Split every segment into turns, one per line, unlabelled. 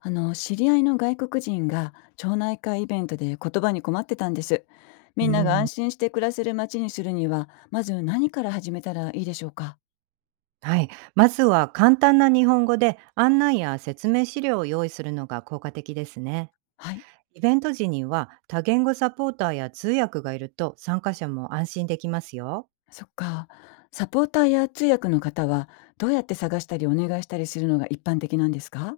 知り合いの外国人が町内会イベントで言葉に困ってたんです。
う
みんなが安
ん、
心して暮らせる街にするには、まず何から始めたらいいでしょうか？
はい。まずは簡単な日本語で案内や説明資料を用意するのが効果的ですね。
はい、
イベント時には多言語サポーターや通訳がいると参加者も安心できますよ。
そっか。サポーターや通訳の方は、どうやって探したりお願いしたりするのが一般的なんですか？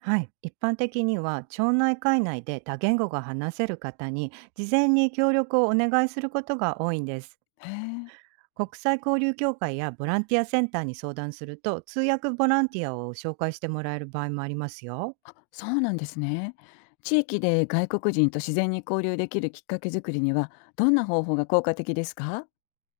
はい。一般的には町内会内で多言語が話せる方に事前に協力をお願いすることが多いんです。
へえ、
国際交流協会やボランティアセンターに相談すると通訳ボランティアを紹介してもらえる場合もありますよ。
そうなんですね。地域で外国人と自然に交流できるきっかけ作りには、どんな方法が効果的ですか？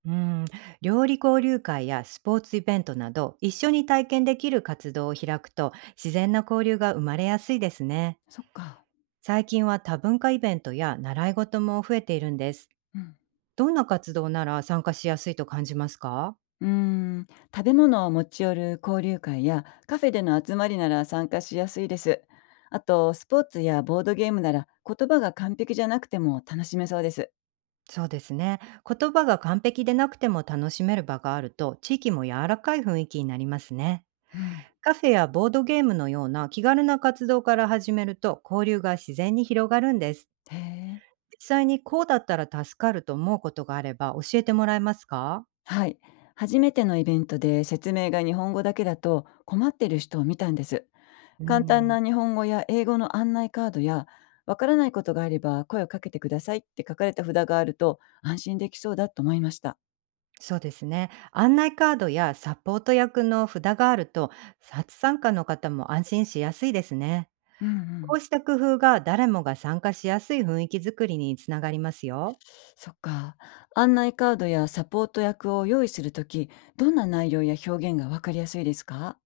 うーん、料理交流会やスポーツイベントなど一緒に体験できる活動を開くと自然な交流が生まれやすいですね。
そっか。
最近は多文化イベントや習い事も増えているんです。
うん。
どんな活動なら参加しやすいと感じますか？
うーん、食べ物を持ち寄る交流会やカフェでの集まりなら参加しやすいです。あと、スポーツやボードゲームなら言葉が完璧じゃなくても楽しめそうです。
そうですね。言葉が完璧でなくても楽しめる場があると地域も柔らかい雰囲気になりますね。
うん、
カフェやボードゲームのような気軽な活動から始めると交流が自然に広がるんです。
へえ。
実際にこうだったら助かると思うことがあれば教えてもらえますか？
はい。初めてのイベントで説明が日本語だけだと困ってる人を見たんです。
う
簡単
ん、
な日本語や英語の案内カードや、わからないことがあれば声をかけてくださいって書かれた札があると安心できそうだと思いました。
そうですね。案内カードやサポート役の札があると、初参加の方も安心しやすいですね。
うんう
こ
ん。
うした工夫が誰もが参加しやすい雰囲気づくりにつながりますよ。
そっか。案内カードやサポート役を用意するとき、どんな内容や表現がわかりやすいですか？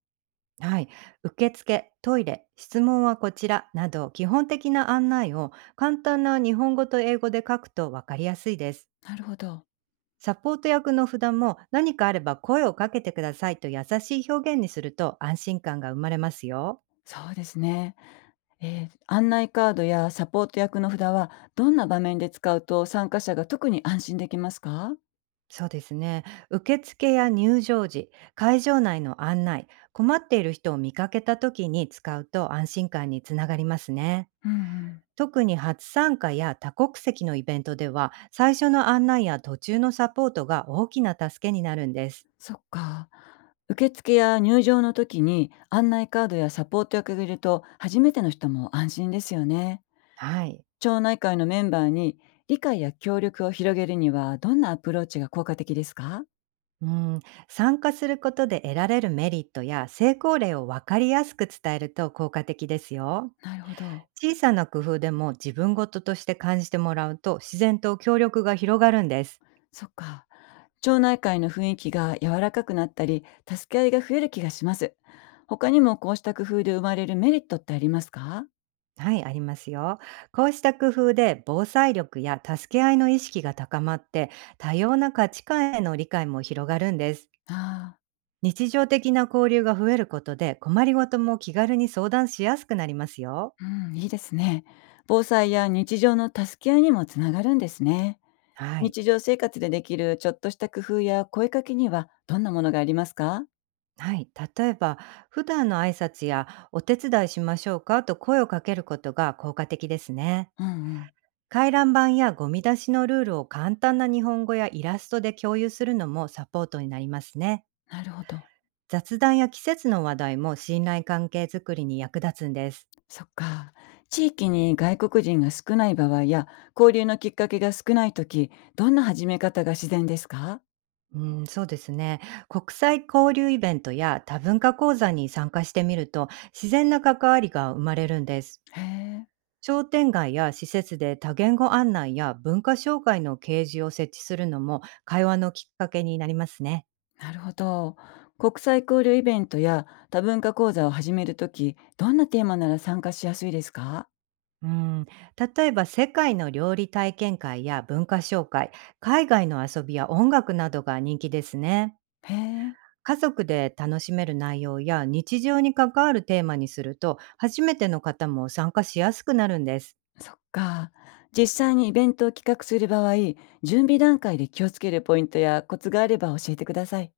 はい。受付、トイレ、質問はこちらなど基本的な案内を簡単な日本語と英語で書くと分かりやすいです。
なるほど。
サポート役の札も何かあれば声をかけてくださいと優しい表現にすると安心感が生まれますよ。
そうですね、案内カードやサポート役の札は、どんな場面で使うと参加者が特に安心できますか？
そうですね。受付や入場時、会場内の案内、困っている人を見かけた時に使うと安心感につながりますね。
うんうん。
特に初参加や多国籍のイベントでは、最初の案内や途中のサポートが大きな助けになるんです。
そっか。受付や入場の時に案内カードやサポート役がいると初めての人も安心ですよね。
はい。
町内会のメンバーに理解や協力を広げるにはどんなアプローチが効果的ですか？
うん、参加することで得られるメリットや成功例を分かりやすく伝えると効果的ですよ。
なるほど。
小さな工夫でも自分事として感じてもらうと自然と協力が広がるんです。
そっか。町内会の雰囲気が柔らかくなったり、助け合いが増える気がします。他にもこうした工夫で生まれるメリットってありますか？
はい、ありますよ。こうした工夫で防災力や助け合いの意識が高まって多様な価値観への理解も広がるんです。
ああ、
日常的な交流が増えることで困りごとも気軽に相談しやすくなりますよ。
うん、いいですね。防災や日常の助け合いにもつながるんですね。
はい。
日常生活でできるちょっとした工夫や声かけにはどんなものがありますか？
はい、例えば普段の挨拶や「お手伝いしましょうか?」と声をかけることが効果的ですね。
うんうん、
回覧板やゴミ出しのルールを簡単な日本語やイラストで共有するのもサポートになりますね。
なるほど。
雑談や季節の話題も信頼関係づくりに役立つんです。
そっか。地域に外国人が少ない場合や交流のきっかけが少ない時、どんな始め方が自然ですか？
うん、そうですね。国際交流イベントや多文化講座に参加してみると自然な関わりが生まれるんです。
へえ、
商店街や施設で多言語案内や文化紹介の掲示を設置するのも会話のきっかけになりますね。
なるほど。国際交流イベントや多文化講座を始めるとき、どんなテーマなら参加しやすいですか？
うん、例えば世界の料理体験会や文化紹介、海外の遊びや音楽などが人気ですね。
へえ、
家族で楽しめる内容や日常に関わるテーマにすると初めての方も参加しやすくなるんです。
そっか。実際にイベントを企画する場合、準備段階で気をつけるポイントやコツがあれば教えてください。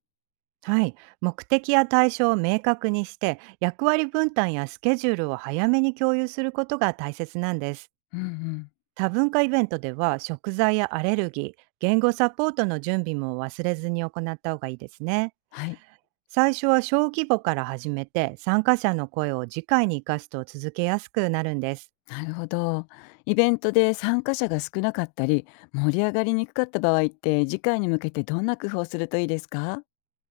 はい、目的や対象を明確にして役割分担やスケジュールを早めに共有することが大切なんです。
うんうん。
多文化イベントでは食材やアレルギー、言語サポートの準備も忘れずに行った方がいいですね。
はい。
最初は小規模から始めて参加者の声を次回に生かすと続けやすくなるんです。
なるほど。イベントで参加者が少なかったり、盛り上がりにくかった場合って、次回に向けてどんな工夫をするといいですか？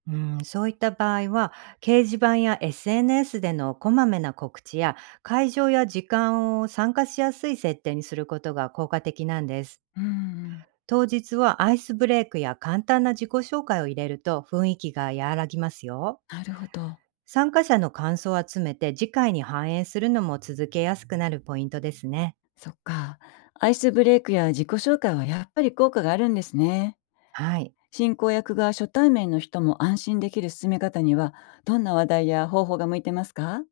うん、そういった場合は掲示板や SNS でのこまめな告知や会場や時間を参加しやすい設定にすることが効果的なんです。
うんうん。
当日はアイスブレイクや簡単な自己紹介を入れると雰囲気が和らぎますよ。
なるほど。
参加者の感想を集めて、次回に反映するのも続けやすくなるポイントですね。
そっか。アイスブレイクや自己紹介はやっぱり効果があるんですね。
はい。
進行役が初対面の人も安心できる進め方には、どんな話題や方法が向いてますか？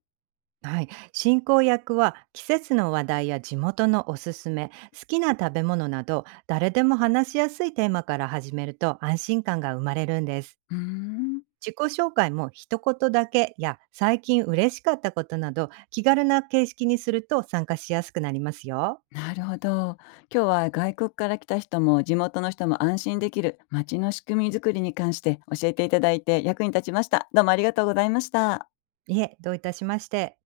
はい。進行役は季節の話題や地元のおすすめ、好きな食べ物など、誰でも話しやすいテーマから始めると安心感が生まれるんです。
うーん、
自己紹介も一言だけや最近嬉しかったことなど気軽な形式にすると参加しやすくなりますよ。
なるほど。今日は外国から来た人も地元の人も安心できる街の仕組みづくりに関して教えていただいて役に立ちました。どうもありがとうございました。
いえ、どういたしまして。